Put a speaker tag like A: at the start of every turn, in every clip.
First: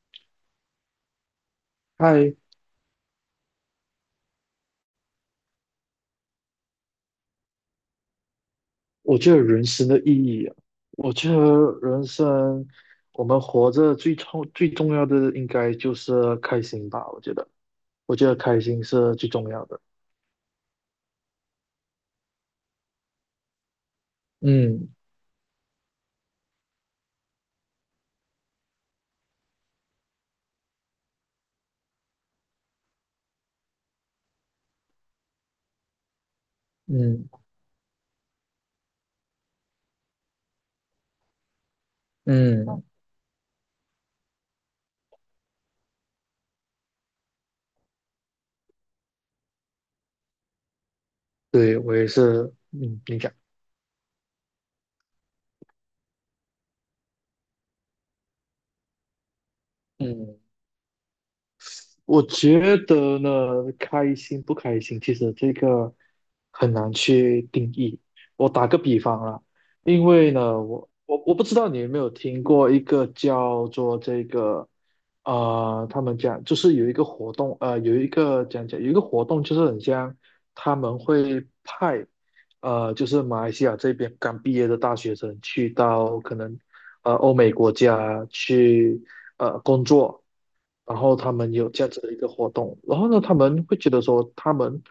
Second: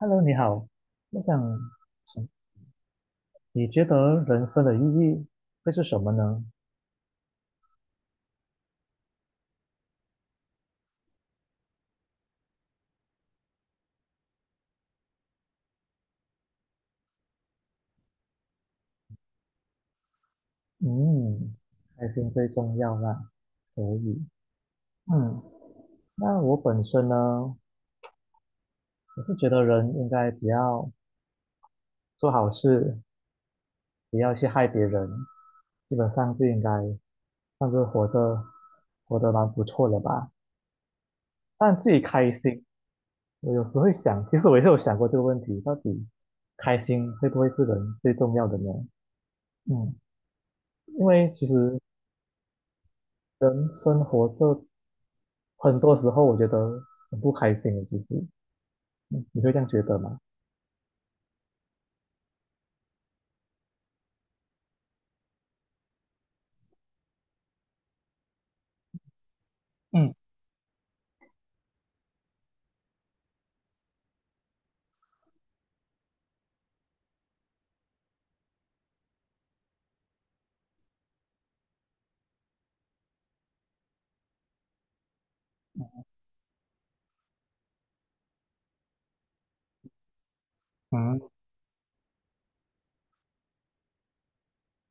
A: Hello，你好，我想请，
B: 嗨，
A: 你觉得人生的意义会是什么呢？
B: 我觉得人生的意义啊，我觉得人生我们活着最重要的应该就是开心吧。我觉得开心是最重要的。
A: 嗯，开心最重要啦，可以。
B: 嗯
A: 嗯，那我本身呢，我是觉得人应该只要做好事，不要去害别人，基本上就应该
B: 嗯
A: 算是活得蛮不错了吧。但自己开心，
B: 嗯，
A: 我有时会想，其实我也是有想过这个问题，到底开心会不会是人最重要的呢？嗯，因为其
B: 对，
A: 实
B: 我也是，嗯，你讲。
A: 生活这很多时候我觉得很不开心的，其实你会这样觉得吗？
B: 我觉得呢，开心不开心，其实这个很难去定义。我打个比方啊，因
A: 嗯
B: 为呢，我不知道你有没有听过一个叫做这个，他们讲就是有一个活动，就是很像他们会派，就是马来西亚这边刚毕业的大学生去到可能欧美国家去工作。然后他
A: 嗯
B: 们有这样子的一个活动，然后呢，他们会觉得说，他们，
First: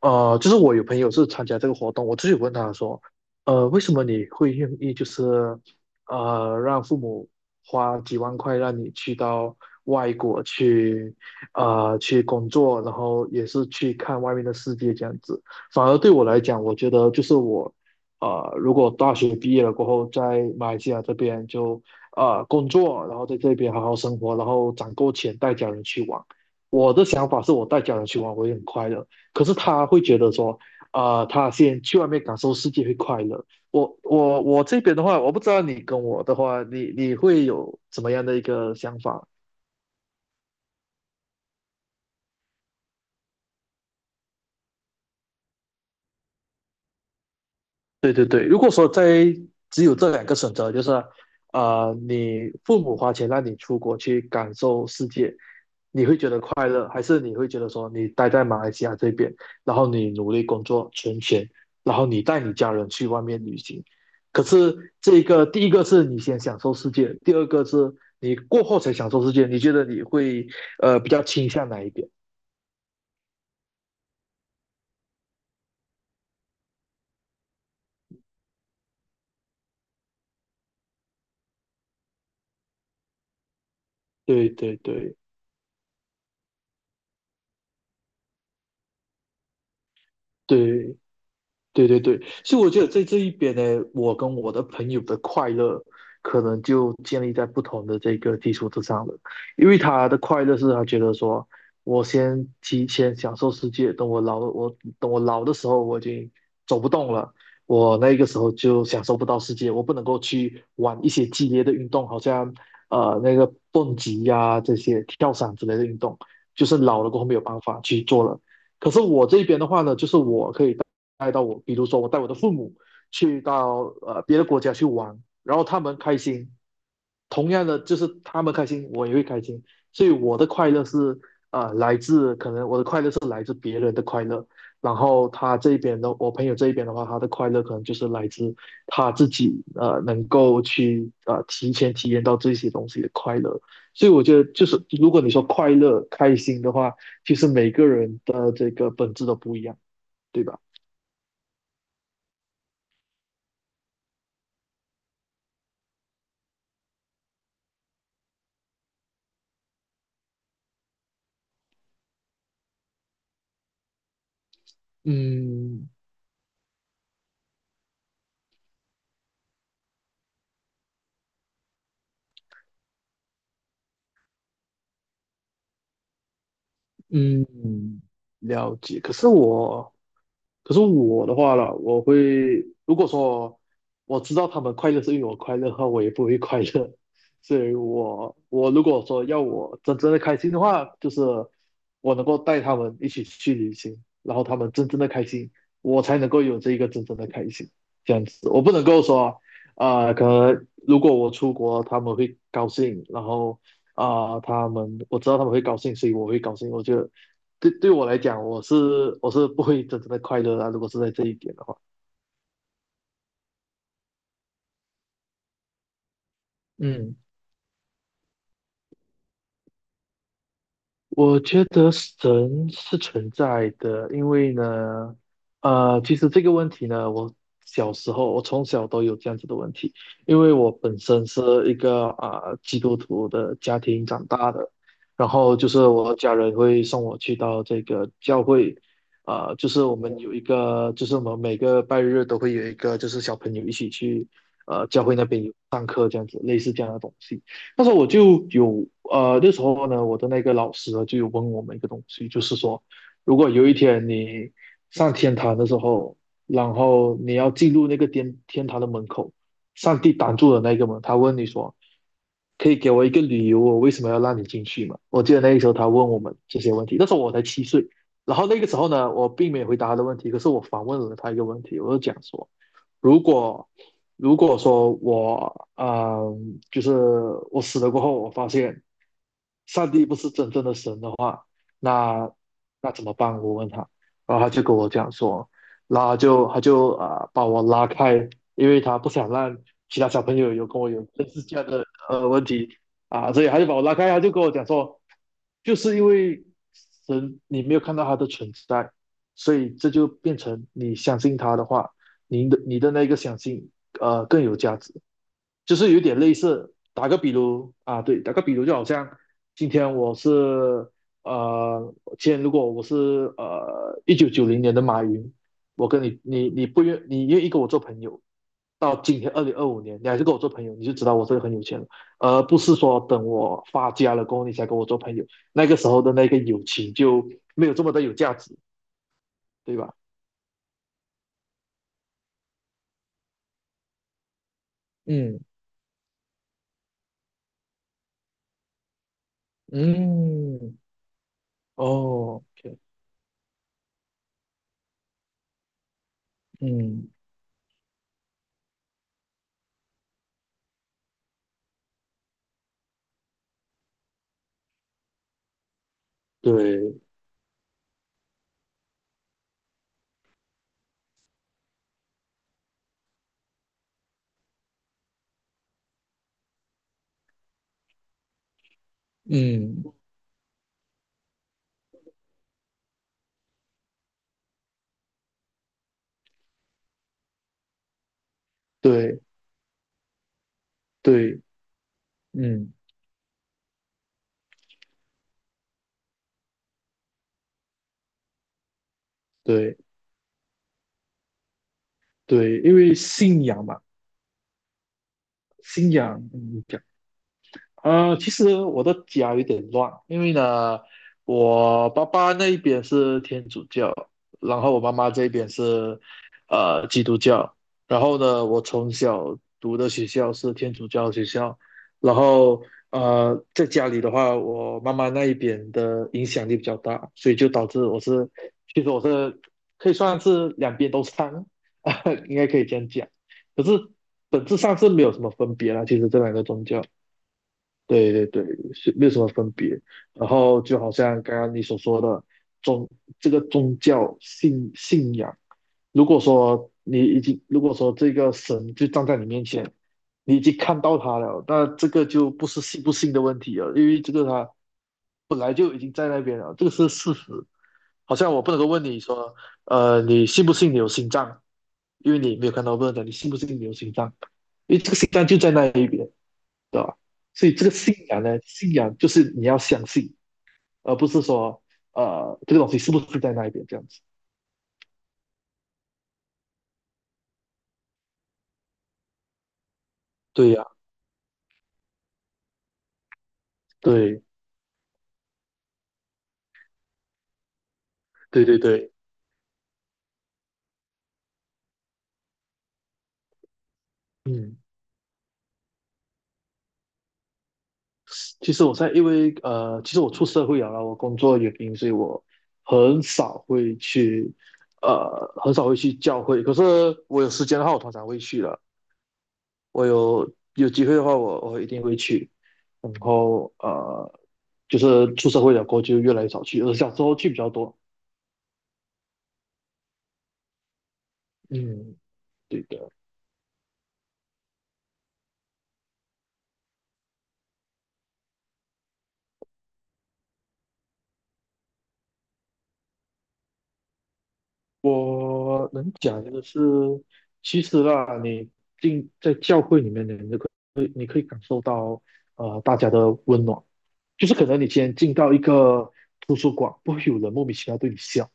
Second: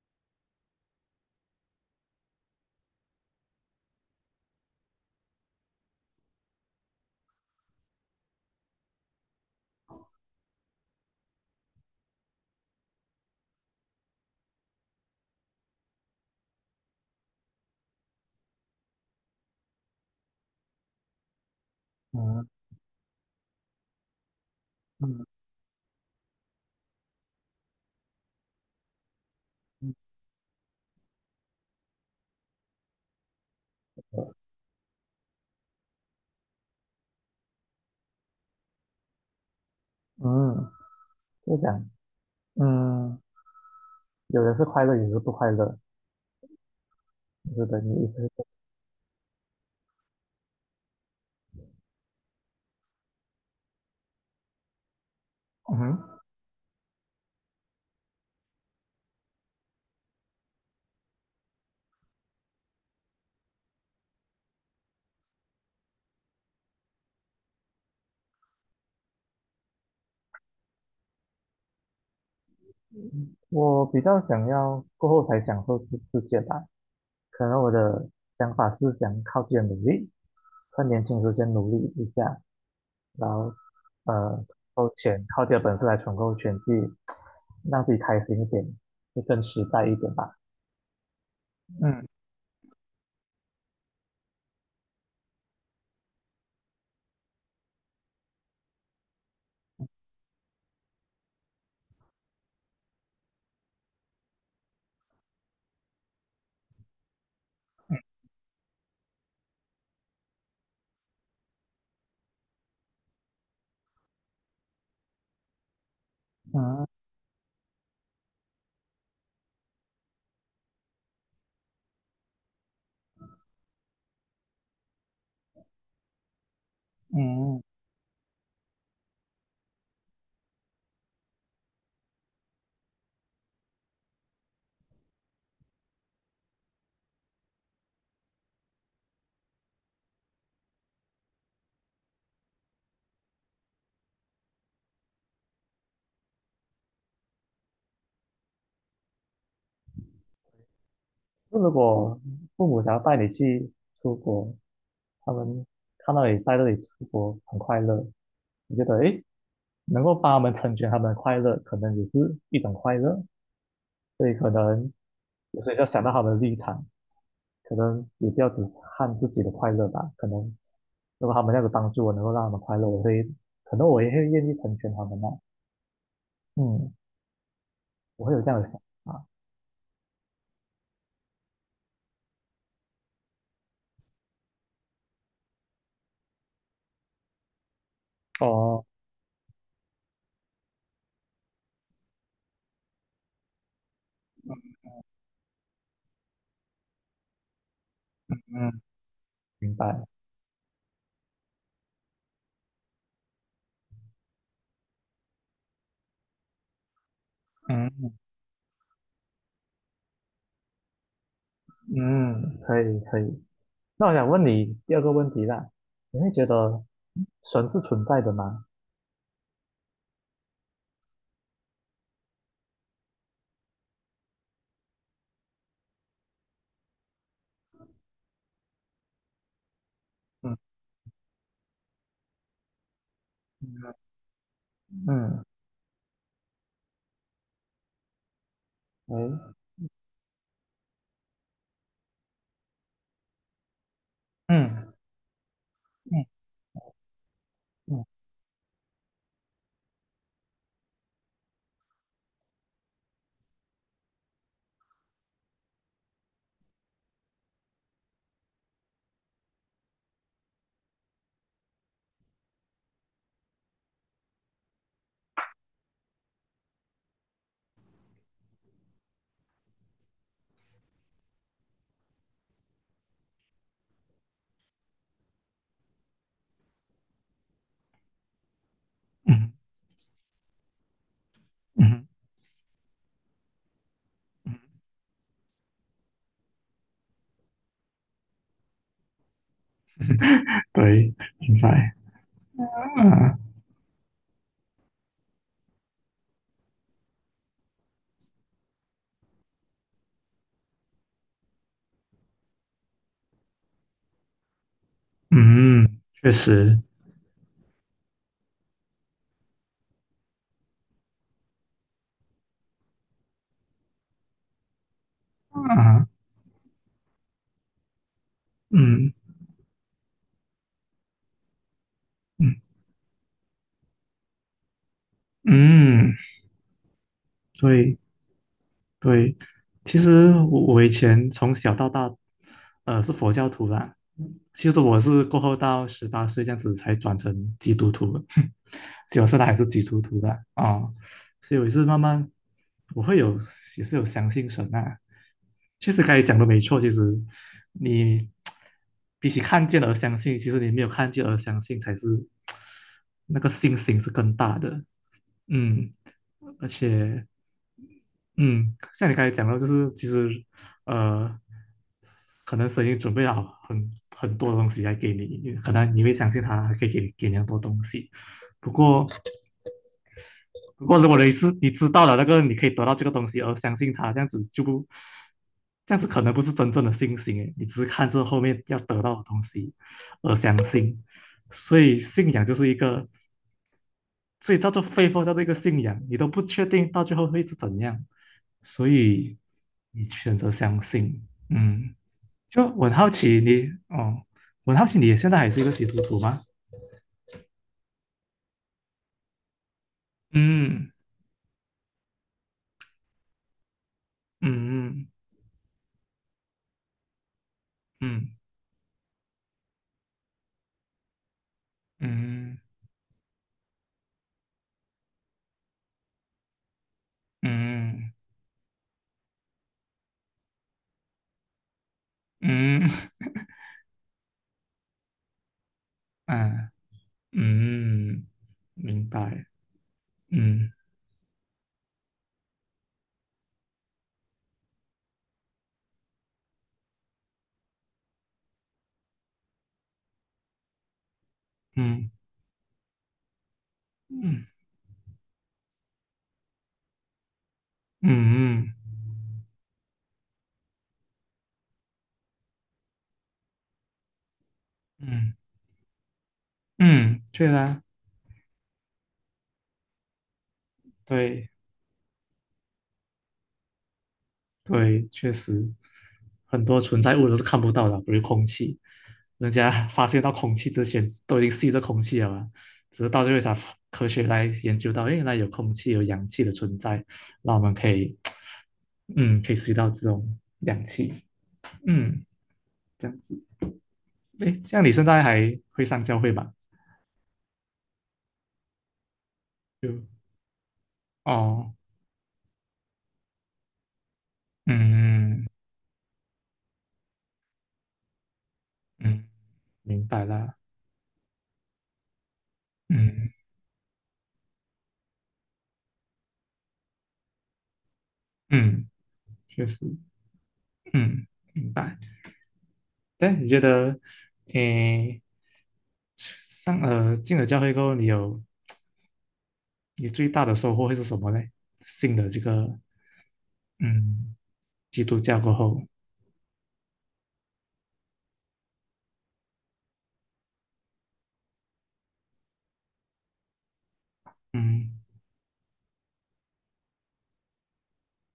B: 呃，就是我有朋友是参加这个活动。我自己问他说，为什么你会愿意，就是，让父母花几万块让你去到外国去，去工作，然后也是去看外面的世界这样子。反而对我来讲，我觉得就是我。如果大学毕业了过后，在马来西亚这边就
A: 嗯
B: 工作，然后在这边好好生活，然后攒够
A: 嗯
B: 钱带家人去玩。我的想法是我带家人去玩，我也很快乐。可是他
A: 嗯
B: 会觉得说，他先去外面感受世界会快乐。我这边的话，我不知道你跟我的话，你会有怎么样的一个想法？
A: 嗯，就讲，嗯，有的是快乐，有的是不快乐，我觉得你一
B: 对对
A: 直
B: 对，如果说在只有这两个选择，就是你父母花钱让你出国去感受世界，
A: 嗯
B: 你会
A: 哼
B: 觉得快乐，还是你会觉得说你待在马来西亚这边，然后你努力工作存钱，然后你带你家人去外面旅行？可是这个第一个是你先享受世界，第二个是你过后才享受世界，你觉得你会比较倾向哪一边？
A: 我比较想要过后才享受世界吧，可能我的想法是想靠自己的努力，在年轻时候先努力一下，然后呃，
B: 对对
A: 够
B: 对
A: 钱，靠自己的本事来存够钱，去让自己开心一点，就更实在一点吧。
B: 对。对对
A: 嗯
B: 对，所以我觉得在这一边呢，我跟我的朋友的快乐可能就建立在不同的这个基础之上了。因为他的快乐是他觉得说，我先提前享受世界，等我老的时候我已经走不动了，我那个时候就享受不到世界，我不能够去玩一些激烈的运动，好像那个蹦极呀、这些跳伞之类的运动，就是
A: 嗯
B: 老了过后没有办法去做了。可是我这边的话呢，就是我可以带到我。比如说我带我的父母去到别的国家去玩，然后他们开心。同
A: 嗯
B: 样的就是他们开心，我也会开心。所以我的快乐是呃来自可能我的快乐是来自别人的快乐。然后他这边的我朋友这一边的话，他的快乐可能就是来自他自己能够去提前体验到这些东西的快乐。所以我觉得就是如果你说快乐开心的话，其实每个人的这个本质都不一样，对吧？
A: 就如果父母想要带你去出国，他们看到你在这里出国很快乐，你觉得诶，能够帮他们成全他们的快乐，可能也是一种快乐，所以可能有时候要
B: 嗯
A: 想到他们的立场，可能也不要只看自己的快乐吧。可能如果他们那有帮助我，能够让他们快乐，我会，可能我也会愿意成全他们的。啊嗯，
B: 嗯，
A: 我会有这样的
B: 了
A: 想
B: 解。
A: 法。
B: 可是我的话了，我会，如果说我知道他们快乐是因为我快乐的话，我也不会快乐。所以我如
A: 哦，
B: 果说要我真正的开心的话，就是我能够带他们一起去旅行，然后他们真正的开心，我才能够有这一个真正的开心。这样子。我不
A: 嗯，
B: 能够说，
A: 明白。
B: 可能如果我出国，他们会高兴，然后我知道他们会高兴，所以我会高兴，我觉得。对对，我
A: 嗯
B: 来讲，我是不会真正的快乐啊，如果是在这一点的话。
A: 嗯，可以可以。那我想问你第二个问题啦，你会觉得
B: 嗯，
A: 神是存在的吗？
B: 我觉得神是存在的。因为呢，其实这个问题呢，我从小都有这样子的问题，因为
A: 嗯
B: 我本身是一个基督徒的家
A: 嗯，
B: 庭长大的。然
A: 嗯
B: 后就是我家人会送我去到这个教会。
A: 嗯
B: 就是我们有一个，就是我们每个拜日都会有一个，就是小朋友一起去，
A: 嗯
B: 教会那边有上课这样子，类似这样的东西。那时候
A: 嗯
B: 我就有呃，那时候呢，我的那个老师呢就有问我们一个东西，就是说，如果有一天你上天堂的时候，然后你要进入那个天堂的门口，上帝挡住了那个门，他问你说，可以给我一个理由，我为什么要让你进去吗？我记得那个时候他问我们这些问题，那时候我才7岁。然后那个时候呢，我并没有回答他的问题，可是我反问了他一个问题，我就讲说，如果，如果说我呃，就是我死了过后，我发现
A: 嗯
B: 上帝不是真正的神的话，
A: 嗯，
B: 那那怎么办？我问他。然后他
A: 嗯
B: 就跟我讲说，然后他就把我拉开，因为他不想让其他小朋友有跟我有
A: 对，
B: 类似
A: 存
B: 这样的
A: 在
B: 问题啊。
A: 啊，
B: 所以他就把我拉开，他就跟我讲说，就是因为神你没有看到他的存在，所以这就变成你相信他的话。你的那个相信更有价值。就
A: 嗯，
B: 是有点
A: 确
B: 类似，
A: 实
B: 打个比如啊，对，打个比如就好像今天我是今天如果我是1990年的马云，我跟
A: 啊，
B: 你你你不愿你愿意跟我做朋友，到
A: 嗯
B: 今天2025年你还是跟我做朋友，你就知道我这个很有钱了，而不
A: 嗯
B: 是说等我发家了过后你才跟我做朋友，那个时候的
A: 嗯，
B: 那个友情就没有这么
A: 对
B: 的有价值，
A: 对，
B: 对吧？
A: 其实我以前从小到大，是佛教徒啦。其实我是
B: 嗯
A: 过后到18岁这样子才转成基督徒的，所以我现在还是基督徒的
B: 嗯，
A: 啊、所以我也是慢慢，
B: 哦，OK。
A: 我会有也是有相信神啊。确实，刚才讲的没错，其实
B: 嗯，
A: 你比起看见而相信，其实你没有看见而相信才是那个信心是更大的。嗯，而
B: 对。
A: 且嗯，像你刚才讲到，就是其实，呃，可能神已经准备好很多东西来给你，可能你会相信他还可以给你很多东西。不过，
B: 嗯，
A: 如果你是你知道了那个你可以得到这个东西而相信他，这样子可能不是真正的信心诶，你只是看这后面要得到
B: 对，
A: 的东西而相信。
B: 对。
A: 所以，信仰就是
B: 嗯，
A: 一个所以叫做非佛教的一个信仰，你都不确定到最后会是怎样，所以
B: 对，
A: 你选择相信。嗯，
B: 对。因
A: 我很
B: 为
A: 好奇
B: 信仰
A: 你
B: 嘛，
A: 哦，我很好奇你现在还是一个基
B: 信
A: 督
B: 仰。
A: 徒吗？
B: 其实我的家有点乱，因为呢，
A: 嗯
B: 我爸爸那一边是天主教，然后我妈
A: 嗯
B: 妈这边是基督教，然后
A: 嗯
B: 呢，我从小读的学校是天主教学校。然
A: 嗯
B: 后在家里的话，我妈妈那一边的影响力比较大，所以就导致我
A: 嗯
B: 是，其实我是可以算是两边都掺，应该可以这
A: 嗯
B: 样讲。
A: 嗯
B: 可是本质上是没有什么分别啦，其实这两个宗
A: 啊
B: 教。对
A: 嗯，
B: 对对，是没
A: 明
B: 有什么
A: 白。
B: 分别。然后
A: 嗯
B: 就好像刚刚你所说的宗，这个宗教信仰，如果说这个神就站在你面前，你已经看到他了，那这个
A: 嗯
B: 就不是信不信的问题了，因为这个
A: 嗯
B: 他本来就已经在那边了，这个是事实。好像我不能
A: 嗯
B: 够
A: 嗯
B: 问你说，你信不信你有心脏？因为你没有看到，我不能讲你信不信你有心脏，因为这个心脏
A: 嗯，
B: 就在那一边，对吧？
A: 嗯，对
B: 所以这个
A: 啊，
B: 信仰呢，信仰就是你要相信，而不是
A: 对
B: 说这个东西是不是在那一边这样子。
A: 对，确实，很多存在物都是看不到的，比如空气，人家发现到
B: 对
A: 空
B: 呀、
A: 气之前都已经吸着空气了嘛，只是到最后才科学
B: 对
A: 来研究到，原来有空气、有氧气的存在，那我们可以，
B: 对对对。
A: 嗯，可以吸到这种氧气，嗯，这样子。
B: 嗯，
A: 诶，像你现在还会上教会吧？
B: 其实我在因为呃，其
A: 就
B: 实我出社会了啦，我工作的原
A: 哦，
B: 因，所以我很少会去
A: 嗯嗯，
B: 很少会去教会。可是我有时间的话，我通常会去的。
A: 嗯
B: 我
A: 明白
B: 有
A: 啦，
B: 有机会的话我一定会去。然
A: 嗯
B: 后就是出社会了过后就越来越少去，而小时候去比较多。
A: 嗯，确实，嗯，明
B: 嗯，
A: 白。
B: 对的。
A: 但你觉得，诶，进了教会过后，你最大的收获会是什么呢？信了这个嗯基督教过
B: 我
A: 后，
B: 能讲的是，其实啊，你进在教会里面，你可以感受到大家的温暖。就是可能你今
A: 嗯
B: 天进到一个图书馆，不会有人莫名其妙对你笑，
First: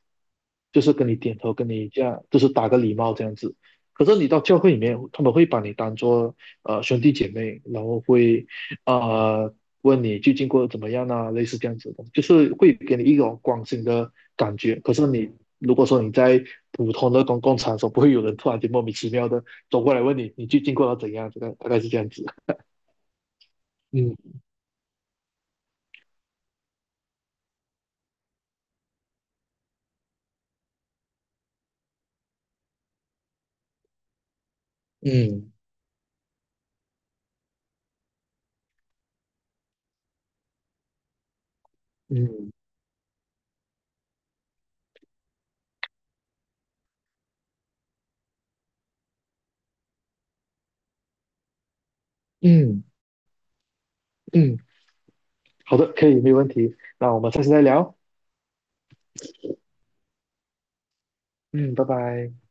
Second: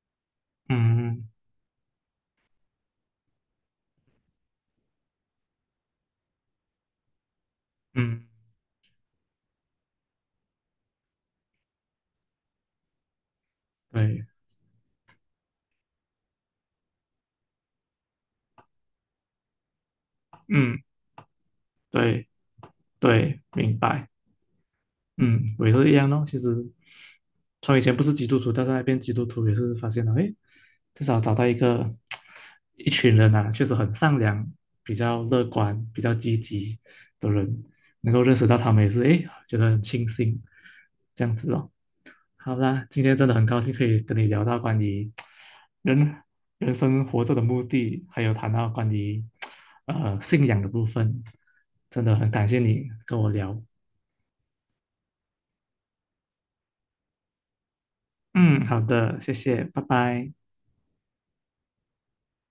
B: 就是跟你
A: 嗯
B: 点头，跟你这样，就是打个礼貌这样子。可是你到教会里面，他们会把你当做兄弟姐妹，然后
A: 嗯，
B: 会呃问你最近过得怎么样啊，类似这样子的，就是会给你一种关心的
A: 对，
B: 感觉。可是你，如果说你在普通的公共场所，不会有人突然间莫名其妙的走过来问你，你最近
A: 嗯
B: 过得怎样？这个大概是这样子。
A: 对对，明白，
B: 嗯
A: 嗯，我也是一样咯。其实从以前不是基督徒，到现在变基督徒，也是发现了，诶，至少找到一个 一群人啊，确实很善良、比较乐
B: 嗯
A: 观、比较积极的人，能够认识到他们也是，诶，觉得很庆幸，这样子咯。
B: 嗯
A: 好啦，今天真的很高兴可以跟你聊到关于人人生活着的目的，还有谈到关于信仰的部分，真的很感谢
B: 嗯
A: 你跟我聊。
B: 嗯。嗯，好的，可以，没有问题。那我们下次再聊。
A: 嗯，好的，谢谢，拜拜。
B: 嗯，拜拜。